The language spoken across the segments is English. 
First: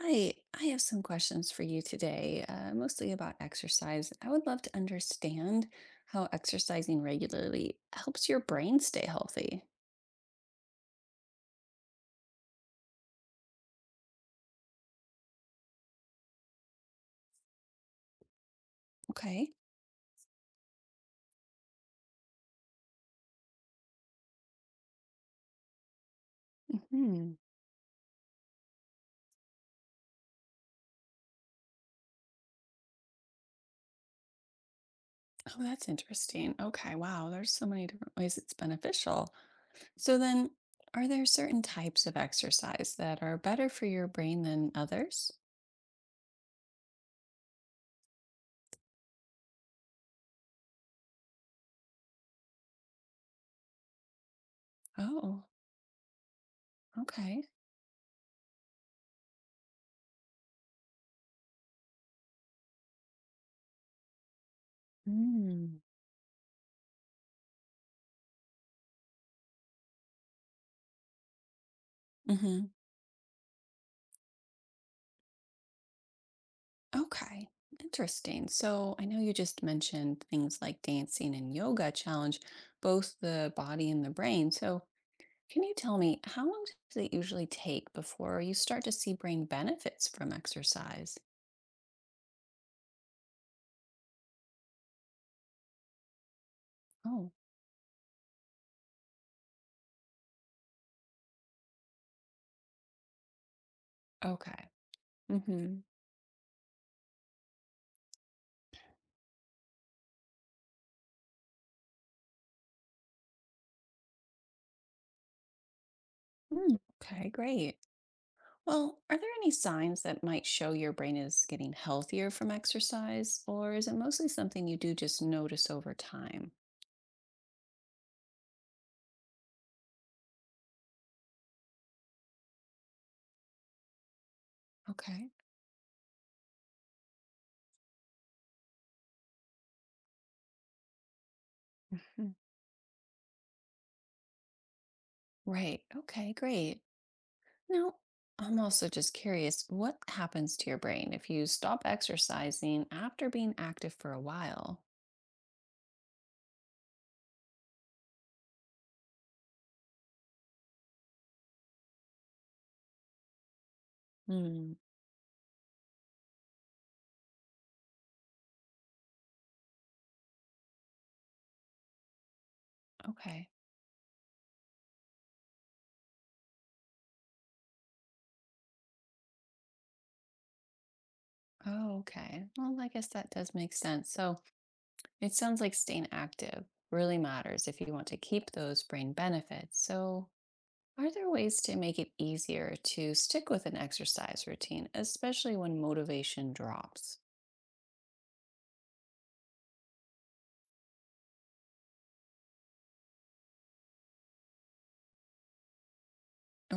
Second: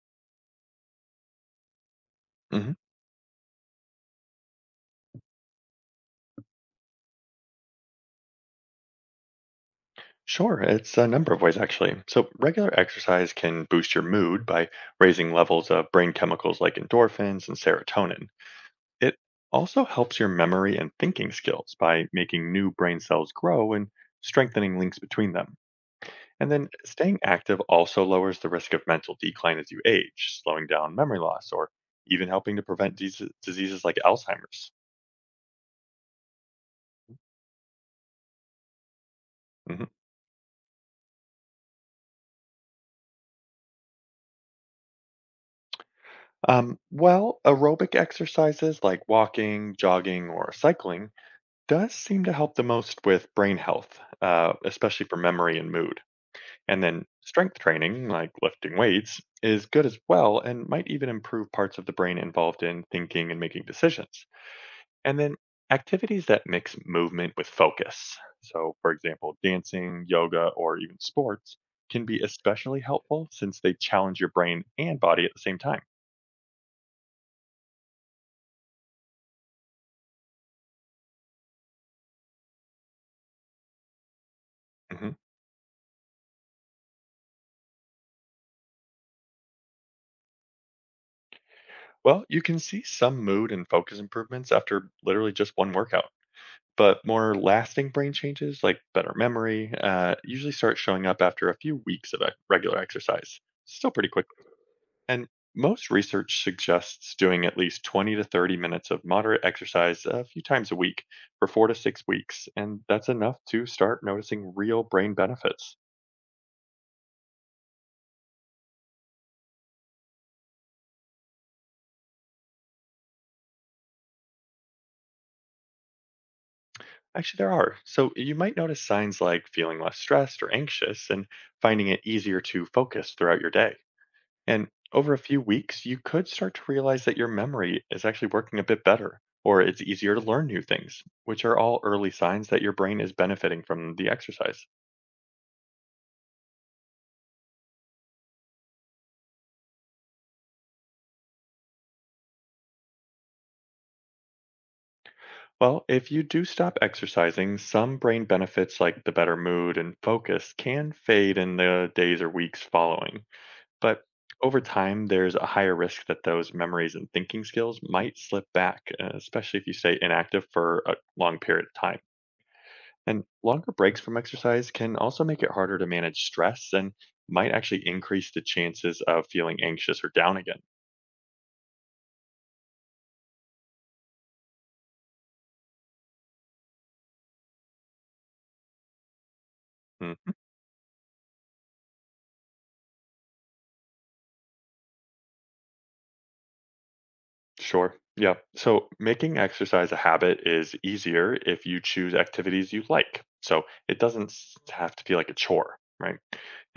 Hi, I have some questions for you today, hmm mostly about exercise. I would love to understand how exercising regularly helps your brain stay healthy. Sure, it's a number of ways actually. So, regular exercise can boost your mood by raising levels of brain chemicals like endorphins and serotonin. It Okay. also helps your memory and thinking skills by making new brain cells grow and strengthening links between them. And then staying Hmm. active also lowers the risk of mental decline as you age, slowing down memory loss or even helping to prevent diseases like Alzheimer's. Oh, that's interesting. Okay, wow, there's so many different ways it's beneficial. Mhm. So then, are there certain types of exercise that are better for your brain than others? Well, aerobic exercises like walking, jogging, or cycling does seem to help the most with brain health, especially for Oh, memory and mood. And then okay. strength training, like lifting weights, is good as well and might even improve parts of the brain involved in thinking and making decisions. And then Mm. activities that mix movement with focus. So, for example, dancing, yoga, or even sports can be especially helpful since they challenge your brain and body at the same time. Okay, interesting. So I know you just mentioned things like dancing and yoga challenge both the body and the brain. So Mhm. can you tell me how long does it usually take before you start to see brain benefits from exercise? Well, you can see some mood and focus improvements after literally just one workout. But Oh, more lasting brain changes like better memory usually start showing up after a few weeks of regular exercise, still pretty quick, okay. and Mm-hmm. most research suggests doing at least 20 to 30 minutes of moderate exercise a few times a week for 4 to 6 weeks, and that's enough to start noticing real brain benefits. Mm, okay, great. Well, are there any signs that might show your brain is getting healthier from exercise, or is it mostly something you do just notice over time? Actually there are, so you might notice signs like feeling less stressed or anxious and finding it easier to focus throughout your day. And over a Okay. few weeks, you could start to realize that your memory is actually working a bit better, or it's easier to learn new things, which are all early Mhm. signs that your brain is benefiting from the exercise. Right. Okay, great. Now, I'm also just curious what happens to your brain if you stop exercising after being active for a while? Well, if you do stop exercising, some brain benefits like the better mood and focus can fade in the days or weeks following. But over Hmm. time, there's a higher risk that those memories and thinking skills might slip back, especially if you stay inactive for a long period of time. And Okay. longer breaks from exercise can also make it harder to manage stress, and might actually increase the chances of feeling anxious or down again. Oh, okay. Well, I guess that does make sense. So it sounds like staying active really matters if you want to keep those brain benefits. So, Mm, are there ways to make it easier to stick with an exercise routine, especially when motivation drops? sure. Yeah. So making exercise a habit is easier if you choose activities you like. So it doesn't have to feel like a chore, right?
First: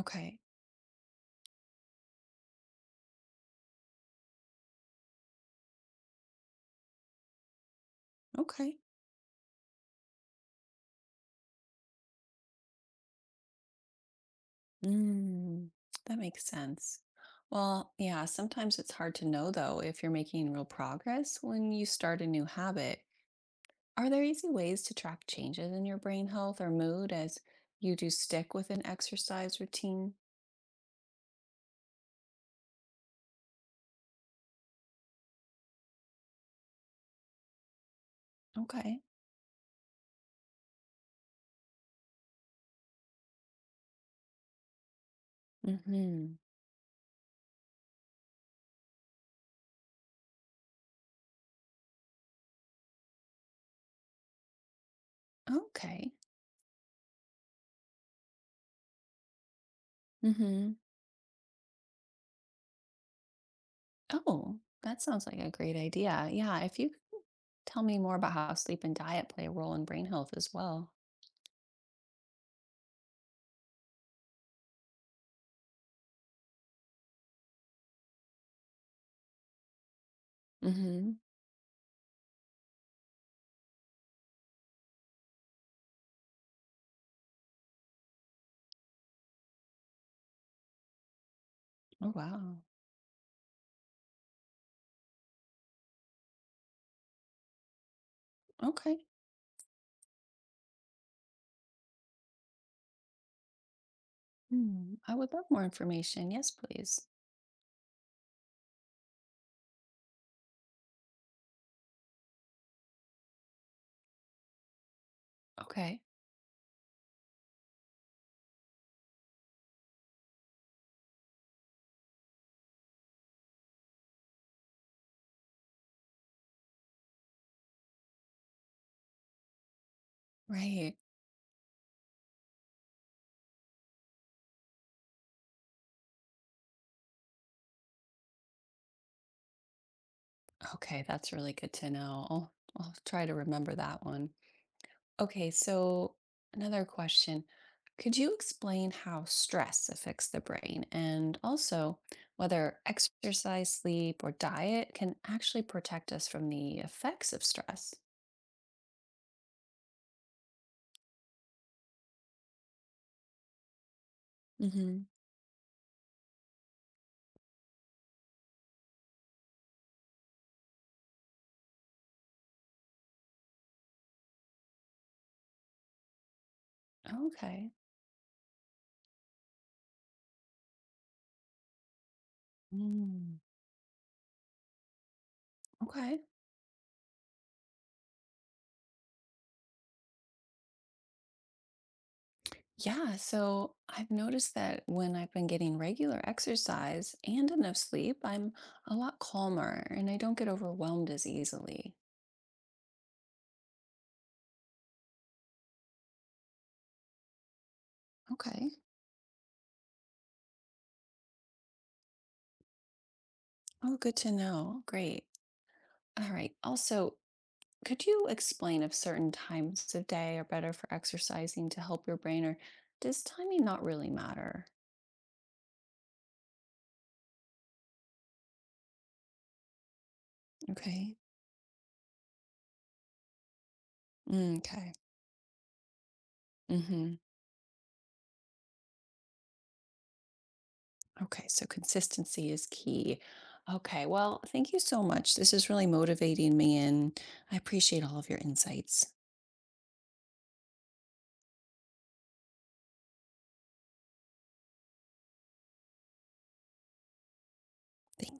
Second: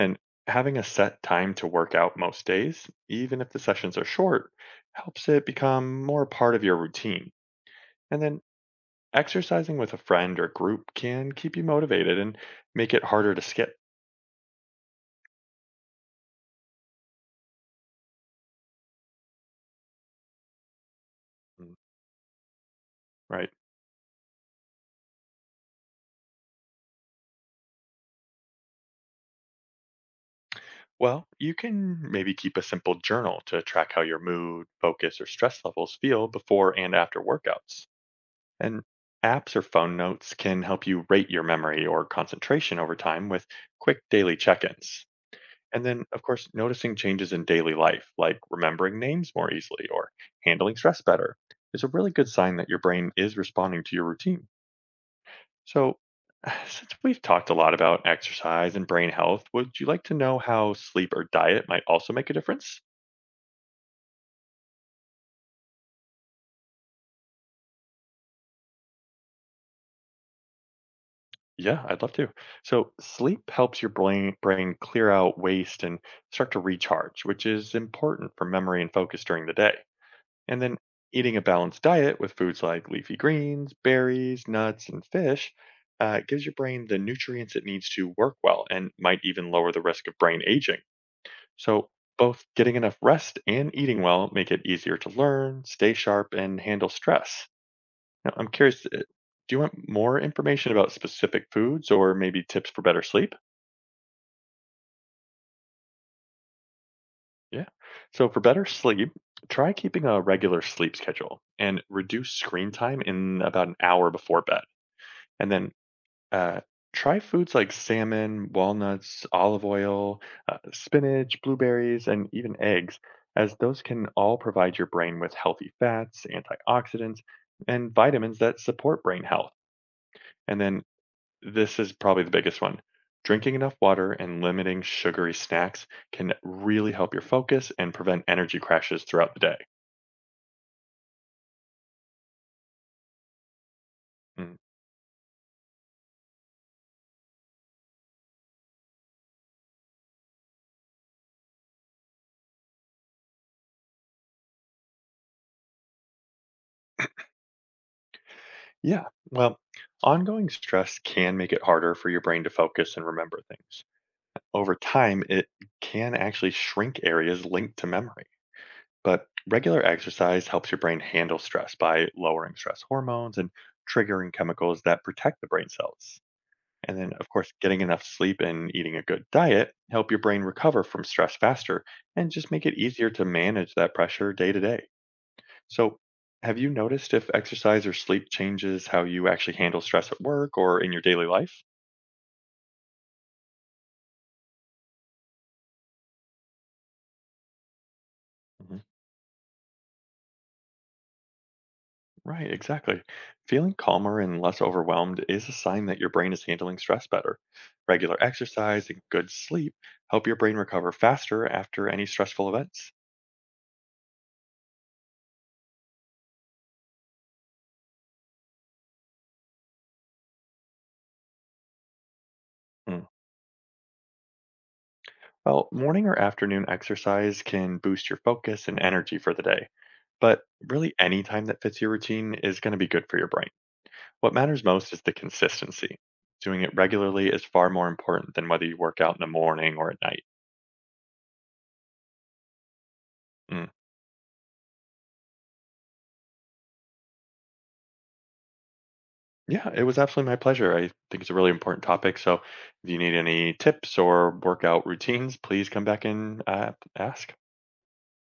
And having a set time to work out most days, even if the sessions are short, helps it become more part of your routine. And then Okay. exercising with a friend or group can keep you motivated and make it harder to skip. Mm, that makes sense. Well, yeah, sometimes it's hard to know though if you're making real progress when Mm, you start a new habit. right. Are there easy ways to track changes in your brain health or mood as you do stick with an exercise routine? Well, you can maybe keep a simple journal to track how your mood, focus, or stress levels feel before and after workouts. And Okay. apps or phone notes can help you rate your memory or concentration over time with quick daily check ins. And then, of Mm-hmm. course, noticing changes in daily life, like remembering names more easily or handling stress better, is a really good sign that your brain is responding to your routine. So, Okay. since we've talked a lot about exercise and brain health, would you like to know Mm-hmm. how sleep or diet might also make a difference? Oh, that sounds like a great idea. Yeah, if you could tell me more about how sleep and diet play a role in brain health as well. Yeah, I'd love to. So, sleep helps your brain clear out waste and start to recharge, which is important for memory and focus during the day. And then, Mm-hmm. eating a balanced diet with foods like leafy greens, berries, nuts, and fish gives your brain the nutrients it needs to work well and might even lower the risk of brain aging. So, Oh, both wow. getting enough rest and eating well make it easier to learn, stay sharp, and handle stress. Now, I'm curious, Okay. do you want more information about specific foods or maybe tips for better sleep? Hmm. I would love more information. Yes, please. Yeah. So, for better sleep, try keeping a regular sleep schedule and reduce screen time in about an hour before bed. And then Okay. Uh, try foods like salmon, walnuts, olive oil, spinach, blueberries, and even eggs, as those can all provide your brain with healthy fats, antioxidants, and vitamins that support brain health. And then Right. this is probably the biggest one. Drinking enough water and limiting sugary snacks can really help your focus and prevent energy crashes throughout the day. Okay. That's really good to know. I'll try to remember that one. Mm. Okay. So, another question. Could you explain how stress affects the brain and also whether exercise, sleep, or diet can actually protect us from the effects of stress? Yeah, well, ongoing stress can make it harder for your brain to focus and remember things. Over Hmm. time, it can actually shrink areas linked to memory. But regular exercise helps your brain handle stress by lowering stress hormones and triggering chemicals that protect the brain cells. And then, of course, Okay. getting enough sleep and eating a good diet help your brain recover from stress faster and just make it easier to Mm. manage that pressure day to day. So, Okay. have you noticed if exercise or sleep changes how you actually handle stress at work or in your daily life? Yeah, so I've noticed that when I've been getting regular exercise and enough sleep, I'm Mm-hmm. a lot calmer and I don't get overwhelmed as easily. Right, exactly. Feeling calmer and less overwhelmed is a sign that your brain is handling stress better. Regular Okay. exercise and good sleep help your brain recover faster after any stressful events. Oh, good to know. Great. All right. Also, could you explain if certain times of day are better for exercising to help your brain, or Mm. does timing not really matter? Well, morning or afternoon exercise can boost your focus and energy for the day, but really Okay. any time that fits your routine is going to be good for your brain. What matters most Okay. is the consistency. Doing it Hmm. regularly is far more important than whether you work out in the morning or at night. Okay, so consistency is key. Mm. Okay, well, thank you so much. This is really motivating me, and I appreciate all of your insights. Yeah, it was absolutely my pleasure. I think it's a really important topic. So if you need any tips or workout routines, please come back and ask. Thank